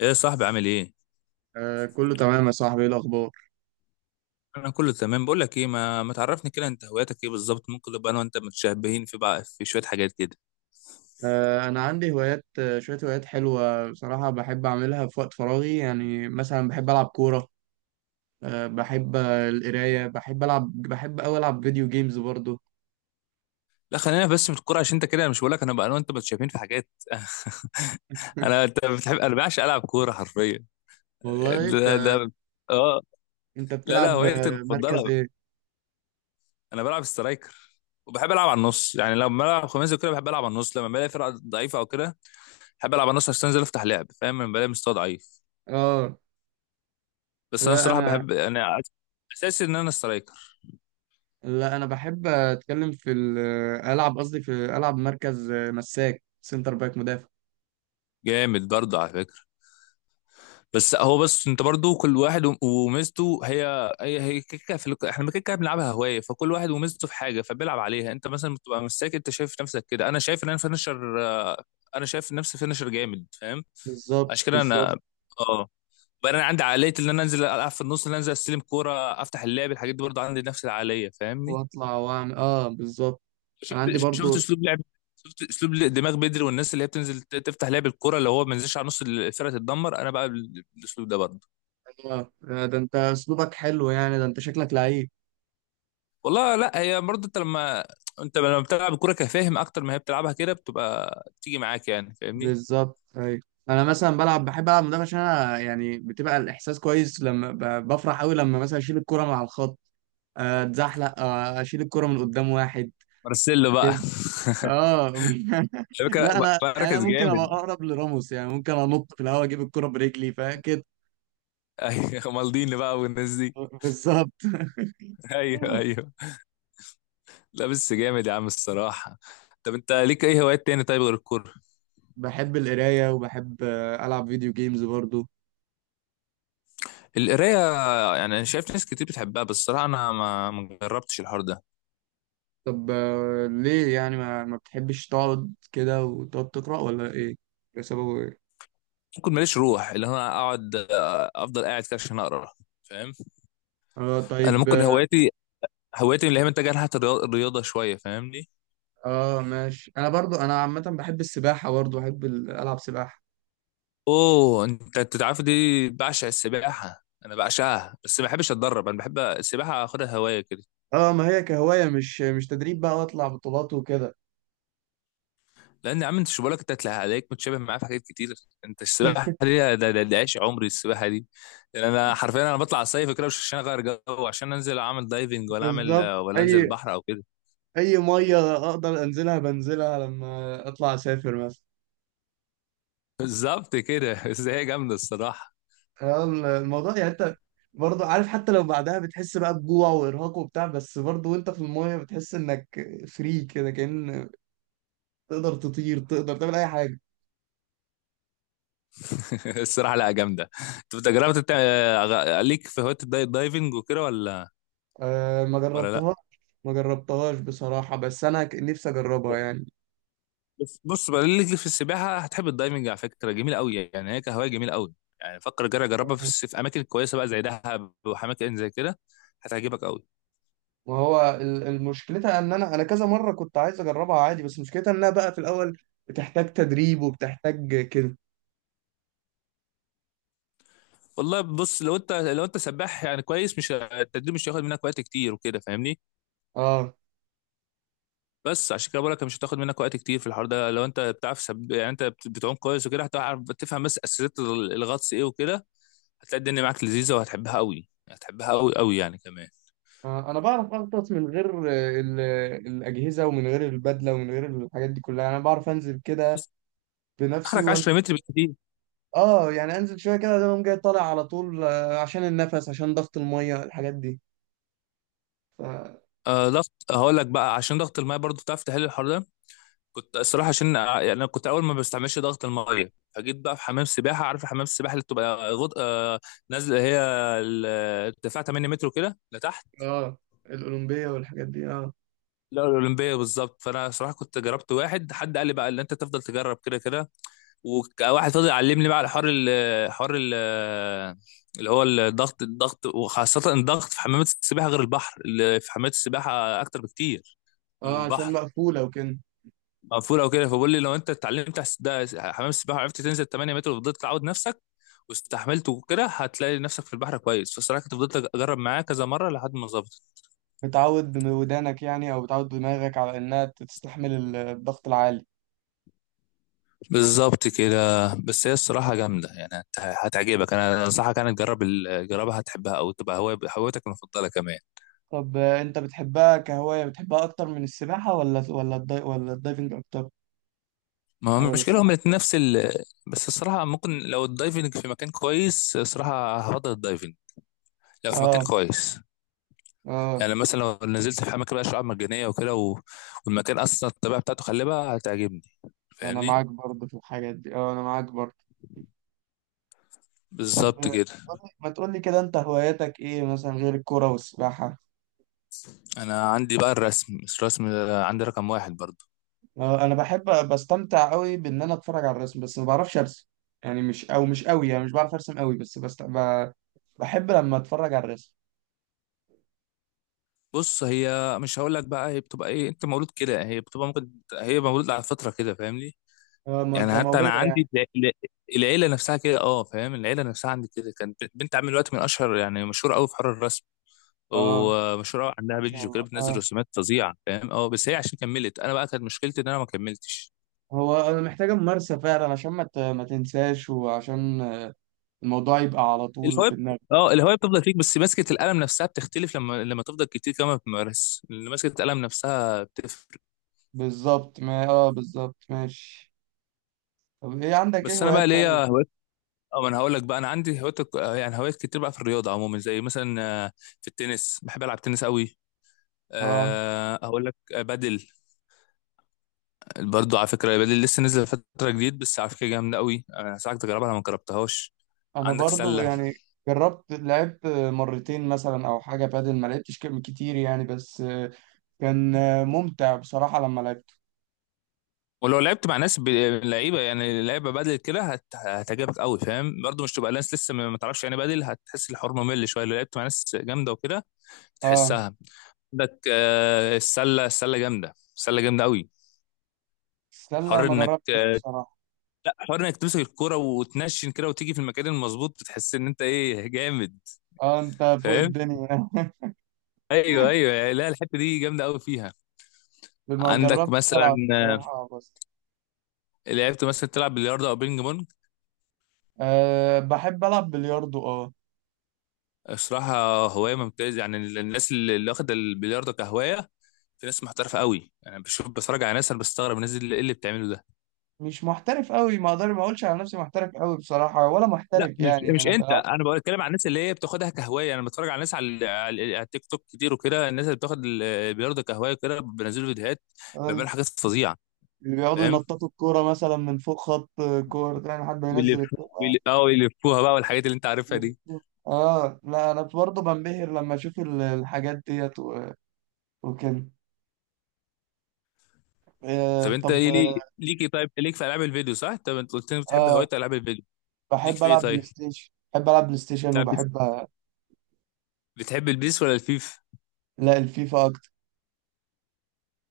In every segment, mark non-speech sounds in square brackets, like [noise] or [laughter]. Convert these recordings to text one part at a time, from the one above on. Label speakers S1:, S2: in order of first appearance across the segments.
S1: ايه يا صاحبي، عامل ايه؟
S2: آه كله تمام يا صاحبي، ايه الاخبار؟
S1: انا كله تمام. بقول لك ايه، ما تعرفني كده، انت هواياتك ايه بالظبط؟ ممكن نبقى انا وانت متشابهين في شويه حاجات كده.
S2: انا عندي هوايات، شويه هوايات حلوه بصراحه، بحب اعملها في وقت فراغي، يعني مثلا بحب العب كوره. بحب القرايه، بحب اوي العب فيديو جيمز برضو.
S1: لا، خلينا بس في الكوره عشان انت كده. انا مش بقول لك انا انا وانت متشابهين في حاجات. [laughs]
S2: [laughs]
S1: انت بتحب، انا بعشق العب كوره حرفيا.
S2: والله
S1: ده.
S2: انت،
S1: اه.
S2: انت
S1: لا لا،
S2: بتلعب
S1: هوايتي
S2: مركز
S1: المفضله
S2: ايه؟
S1: انا بلعب سترايكر. وبحب العب على النص، يعني لما بلعب خماسي وكده بحب العب على النص لما بلاقي فرقه ضعيفه او كده. بحب العب على النص عشان انزل افتح لعب، فاهم؟ لما بلاقي مستوى ضعيف.
S2: اه،
S1: بس انا
S2: لا
S1: الصراحه
S2: انا
S1: بحب انا اساسي ان انا سترايكر.
S2: بحب اتكلم في العب قصدي في العب مركز، مساك سنتر باك مدافع.
S1: جامد برضه على فكره. بس انت برضه كل واحد و- وميزته هي كيكه، احنا كيكه بنلعبها هوايه، فكل واحد وميزته في حاجه فبيلعب عليها. انت مثلا بتبقى مستني، انت شايف نفسك كده، انا شايف ان انا فينشر. انا شايف نفسي فينشر جامد، فاهم؟
S2: بالظبط،
S1: عشان كده
S2: بالظبط.
S1: انا اه بقى انا عندي عقليه ان انا انزل العب في النص، ان انا انزل استلم كوره افتح اللعب، الحاجات دي برضه عندي نفس العقليه، فاهمني؟
S2: واطلع واعمل، اه، بالظبط. انا
S1: شفت
S2: عندي
S1: شفت
S2: برضو.
S1: اسلوب لعب، شفت اسلوب دماغ بدري. والناس اللي هي بتنزل تفتح لعب الكرة، اللي هو ما ينزلش على نص الفرقه تتدمر. انا بقى بالاسلوب ده برضه.
S2: اه، ده انت اسلوبك حلو يعني، ده انت شكلك لعيب.
S1: والله لا، هي برضه انت لما بتلعب الكوره كفاهم اكتر ما هي بتلعبها كده، بتبقى بتيجي معاك، يعني فاهمني؟
S2: بالظبط، ايوه. انا مثلا بحب العب مدافع عشان انا يعني بتبقى الاحساس كويس، لما بفرح قوي لما مثلا اشيل الكرة مع الخط، اتزحلق، اشيل الكرة من قدام واحد
S1: مارسيلو بقى
S2: كده،
S1: [laughs]
S2: اه. [laughs]
S1: على فكره
S2: لا انا يعني انا
S1: بركز
S2: ممكن ابقى
S1: جامد [laughs]
S2: اقرب لراموس، يعني ممكن انط في الهواء اجيب الكرة برجلي، فاهم كده؟
S1: ايوه، مالديني بقى والناس دي.
S2: بالظبط.
S1: ايوه
S2: [laughs]
S1: ايوه. لا بس جامد يا عم الصراحه. طب انت ليك اي هوايات تاني طيب غير الكوره؟
S2: بحب القراية وبحب العب فيديو جيمز برضو.
S1: القرايه؟ يعني انا شايف ناس كتير بتحبها، بس الصراحه انا ما جربتش الحوار ده.
S2: طب، ليه يعني ما بتحبش تقعد كده وتقعد تقرأ ولا ايه؟ ده سببه ايه؟
S1: ممكن ماليش روح اللي انا اقعد آه، افضل قاعد كده عشان اقرا، فاهم؟
S2: اه،
S1: انا
S2: طيب،
S1: ممكن
S2: اه.
S1: هوايتي اللي هي متجهه ناحيه الرياضه شويه، فاهمني؟
S2: ماشي، انا برضو انا عامة بحب السباحة، برضو بحب العب سباحة.
S1: اوه انت تعرف دي، بعشق السباحه، انا بعشقها، بس ما بحبش اتدرب. انا بحب السباحه اخدها هوايه كده.
S2: اه، ما هي كهواية، مش تدريب بقى واطلع بطولات وكده.
S1: لان يا عم انت شو بالك، انت هتلاقي عليك متشابه معايا في حاجات كتير. انت السباحه
S2: [laughs]
S1: دي، ده عيش عمري السباحه دي. يعني انا حرفيا انا بطلع الصيف كده مش عشان اغير جو، عشان انزل اعمل دايفنج، ولا اعمل،
S2: بالظبط.
S1: ولا انزل
S2: اي
S1: البحر او كده.
S2: اي مية اقدر انزلها بنزلها، لما اطلع اسافر مثلا.
S1: بالظبط كده [laughs] بس هي جامده الصراحه.
S2: اه. الموضوع يعني، انت برضو عارف، حتى لو بعدها بتحس بقى بجوع وارهاق وبتاع، بس برضو وانت في المية بتحس انك فري، كده كأن تقدر تطير، تقدر تعمل اي حاجه.
S1: [laughs] الصراحه لا جامده. طب انت جربت بتاع، ليك في هوايه الدايت دايفنج وكده ولا؟
S2: أه، ما
S1: ولا لا.
S2: جربتهاش. ما جربتهاش بصراحه، بس انا نفسي اجربها يعني.
S1: بص، بص بقى، ليك في السباحه هتحب الدايفنج على فكره. جميله قوي يعني، هي كهوايه جميله قوي. يعني فكر، جرب جربها في اماكن كويسه بقى زي دهب واماكن زي كده. هتعجبك قوي.
S2: وهو المشكلتها ان انا كذا مره كنت عايز اجربها عادي، بس مشكلتها انها بقى في الاول بتحتاج تدريب وبتحتاج كده.
S1: والله، بص لو انت سباح يعني كويس، مش التدريب مش هياخد منك وقت كتير وكده، فاهمني؟
S2: اه.
S1: بس عشان كده بقول لك مش هتاخد منك وقت كتير في الحوار ده، لو انت بتعرف يعني انت بتعوم كويس وكده، هتعرف تفهم بس اساسيات الغطس ايه وكده. هتلاقي الدنيا معاك لذيذة وهتحبها قوي، هتحبها قوي قوي يعني كمان.
S2: انا بعرف اغطس من غير الاجهزه ومن غير البدله ومن غير الحاجات دي كلها، انا بعرف انزل كده
S1: بس
S2: بنفسي
S1: اخرك
S2: وان.
S1: 10 متر بالكتير.
S2: اه، يعني انزل شويه كده، اقوم جاي طالع على طول، عشان النفس، عشان ضغط الميه، الحاجات دي.
S1: ضغط، هقول لك بقى عشان ضغط الماء برضو تعرف تحل الحوار ده. كنت الصراحة عشان يعني أنا كنت أول ما بستعملش ضغط المية، فجيت بقى في حمام سباحة. عارف حمام السباحة اللي بتبقى غط... آه نازلة هي ال- ارتفاع 8 متر كده لتحت.
S2: اه. الأولمبية والحاجات دي، اه.
S1: لا، الأولمبية بالظبط. فأنا صراحة كنت جربت، حد قال لي بقى اللي أنت تفضل تجرب كده كده، وواحد فضل يعلمني بقى على حوار اللي هو الضغط وخاصة الضغط في حمامات السباحة غير البحر، اللي في حمامات السباحة أكتر بكتير من
S2: اه، عشان
S1: البحر.
S2: مقفولة وكده.
S1: مقفول أو كده، فبقول لي لو أنت اتعلمت على ده حمام السباحة وعرفت تنزل 8 متر وفضلت تعود نفسك واستحملت وكده، هتلاقي نفسك في البحر كويس. فالصراحة كنت فضلت أجرب معاه كذا مرة لحد ما ظبطت.
S2: بتعود بودانك يعني، أو بتعود دماغك على إنها تستحمل الضغط العالي.
S1: بالظبط كده. بس هي الصراحة جامدة، يعني هتعجبك. أنا أنصحك تجرب، تجربها، هتحبها أو تبقى هوايتك المفضلة كمان.
S2: طب، أنت بتحبها كهواية؟ بتحبها أكتر من السباحة، ولا الدايفنج أكتر؟
S1: ما هو
S2: ولا
S1: المشكلة هم
S2: السباحة؟
S1: الاتنين نفس. بس الصراحة ممكن لو الدايفنج في مكان كويس، الصراحة هفضل الدايفنج لو في مكان
S2: اه،
S1: كويس.
S2: اه.
S1: يعني مثلا لو نزلت في أماكن بقى شعاب مرجانية وكده، والمكان أصلا الطبيعة بتاعته خلابة هتعجبني،
S2: أنا
S1: فاهمني؟
S2: معاك برضه في الحاجات دي، اه، أنا معاك برضه. طب،
S1: بالظبط كده.
S2: ما تقولي كده، أنت هواياتك إيه مثلا غير الكورة والسباحة؟
S1: أنا عندي بقى الرسم، بس الرسم ده عندي رقم واحد برضه.
S2: انا بستمتع قوي بان انا اتفرج على الرسم، بس ما بعرفش ارسم. يعني مش قوي، يعني مش بعرف ارسم قوي، بس بحب لما اتفرج على الرسم.
S1: بص، هي مش هقول لك بقى، هي بتبقى ايه، انت مولود كده، هي بتبقى ممكن هي مولود على فترة كده، فاهمني؟ يعني حتى انا
S2: كموهبه يعني.
S1: عندي العيله نفسها كده، فاهم؟ العيله نفسها عندي كده كانت بنت عامل دلوقتي من اشهر، يعني مشهوره قوي في حوار الرسم،
S2: اه،
S1: ومشهوره قوي، عندها
S2: ما شاء
S1: بيج وكده
S2: الله،
S1: بتنزل
S2: اه.
S1: رسومات فظيعه فاهم. اه بس هي عشان كملت، انا بقى كانت مشكلتي ان انا ما كملتش
S2: هو انا محتاجه ممارسه فعلا، عشان ما تنساش، وعشان الموضوع يبقى على طول
S1: الهوايه.
S2: في دماغك.
S1: اه الهوايه بتفضل فيك، بس ماسكه القلم نفسها بتختلف. لما تفضل كتير كمان بتمارس، اللي ماسكه القلم نفسها بتفرق.
S2: بالظبط، ما اه بالظبط، ماشي. طب، عندك ايه
S1: بس انا
S2: هوايات
S1: بقى
S2: تانية؟
S1: ليا هوايات. اه ما انا هقول لك بقى انا عندي هوايات، يعني هوايات كتير بقى في الرياضه عموما، زي مثلا في التنس بحب العب تنس قوي.
S2: اه،
S1: هقول لك بدل. برضو على فكرة بدل لسه نزل فترة جديد، بس على فكرة جامدة قوي، أنا هساعدك تجربها لو ما جربتهاش.
S2: انا
S1: عندك
S2: برضو
S1: سلة.
S2: يعني، لعبت مرتين مثلا او حاجه بادل، ما لعبتش كتير يعني، بس كان ممتع بصراحة لما لعبته.
S1: ولو لعبت مع ناس لعيبة بدل كده هتعجبك قوي فاهم، برضو مش تبقى ناس لسه ما تعرفش يعني، بدل هتحس الحوار ممل شوية لو لعبت مع ناس جامدة وكده
S2: اه.
S1: تحسها. عندك السلة جامدة، السلة جامدة قوي.
S2: السلة
S1: حر
S2: ما
S1: انك
S2: جربتش بصراحة.
S1: حر انك تمسك الكرة وتنشن كده وتيجي في المكان المظبوط، بتحس ان انت ايه، جامد
S2: اه، انت فوق
S1: فاهم؟
S2: الدنيا.
S1: ايوه ايوه. لا الحتة دي جامدة قوي فيها.
S2: [laughs] ما
S1: عندك
S2: جربتش
S1: مثلا،
S2: العب بصراحة، بس.
S1: لعبت مثلا تلعب بلياردو او بينج بونج؟
S2: أه، بحب العب بلياردو، اه.
S1: الصراحه هوايه ممتازه، يعني الناس اللي واخده البلياردو كهوايه، في ناس محترفه قوي، يعني بشوف بتفرج على ناس، انا بستغرب الناس اللي ايه اللي بتعمله ده.
S2: مش محترف قوي، ما اقولش على نفسي محترف قوي بصراحة، ولا
S1: لا
S2: محترف،
S1: مش،
S2: يعني انا
S1: انت،
S2: بلعب.
S1: انا بتكلم عن الناس اللي هي بتاخدها كهوايه. يعني انا بتفرج على ناس على التيك توك كتير وكده، الناس اللي بتاخد البلياردو كهوايه كده بينزلوا فيديوهات، بيعملوا حاجات
S2: [laughs]
S1: فظيعه
S2: اللي بيقعدوا
S1: فاهم.
S2: ينططوا الكورة مثلا من فوق خط كورة ده، يعني حد ينزل
S1: ويلفوها،
S2: الكورة.
S1: يلفوها بقى والحاجات اللي انت عارفها دي.
S2: اه، لا انا برضه بنبهر لما اشوف الحاجات ديت، وكده.
S1: طب انت
S2: طب،
S1: ايه ليك ايه؟ طيب ليك في العاب الفيديو صح؟ طب انت قلت لي بتحب
S2: اه.
S1: هوايه العاب الفيديو، ليك في ايه طيب؟
S2: بحب العب بلاي ستيشن، وبحب
S1: بتحب البيس ولا الفيفا؟
S2: لا، الفيفا اكتر.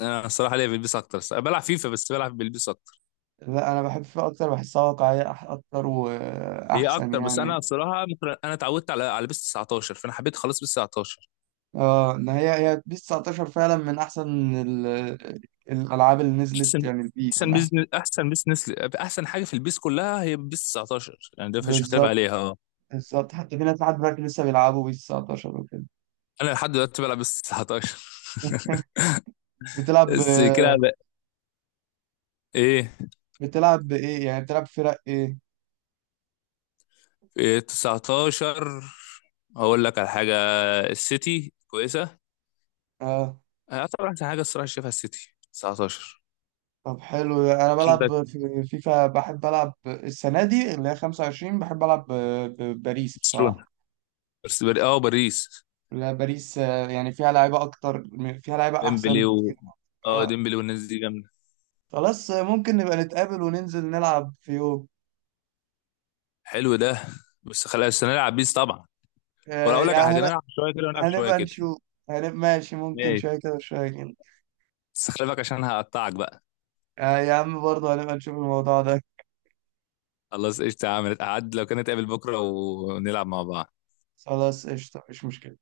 S1: انا الصراحه ليا في البيس اكتر الصراحة. بلعب فيفا، بس بلعب بالبيس اكتر.
S2: لا، انا بحب الفيفا اكتر، بحسها واقعيه اكتر
S1: هي
S2: واحسن
S1: اكتر، بس انا
S2: يعني.
S1: الصراحه ممكن انا اتعودت على بيس 19، فانا حبيت خلاص بيس 19.
S2: اه، ان هي بيس 19 فعلا من احسن الالعاب اللي نزلت،
S1: احسن
S2: يعني البيس من
S1: احسن
S2: احسن.
S1: بيزنس، احسن بيزنس، احسن حاجه في البيس كلها هي بيس 19 يعني، ده مفيش اختلاف
S2: بالظبط،
S1: عليها، اه.
S2: بالظبط. حتى في ناس لحد دلوقتي لسه بيلعبوا بيس 19 وكده.
S1: انا لحد دلوقتي بلعب بيس 19.
S2: [laughs]
S1: [laughs]
S2: بتلعب
S1: بس كده
S2: ب-
S1: بقى. ايه
S2: بتلعب بايه، يعني بتلعب فرق ايه؟
S1: إيه، 19. هقول لك على حاجه، السيتي كويسه.
S2: اه.
S1: اعتبر احسن حاجه الصراحه شايفها السيتي 19.
S2: طب حلو. انا
S1: عندك
S2: بلعب في فيفا، بحب العب السنه دي اللي هي 25. بحب العب باريس
S1: برشلونه،
S2: بصراحه.
S1: بس بر... اه باريس.
S2: لا، باريس، يعني فيها لعيبه
S1: ديمبلي
S2: احسن كتير.
S1: و اه
S2: آه،
S1: ديمبلي والناس دي جامده.
S2: خلاص، ممكن نبقى نتقابل وننزل نلعب في يوم.
S1: حلو ده، بس خلاص بس نلعب بيس طبعا. ولا اقول لك على
S2: يعني
S1: حاجه، نلعب شويه كده ونلعب شويه
S2: هنبقى
S1: كده.
S2: نشوف، هنبقى ماشي، ممكن
S1: ماشي.
S2: شويه كده وشويه كده.
S1: بس خلي بالك عشان هقطعك بقى.
S2: يا عم، برضه هنبقى نشوف الموضوع ده.
S1: خلاص قشطه، عملت قعد لو كانت قابل بكره ونلعب مع بعض.
S2: خلاص، قشطه، مش مشكله.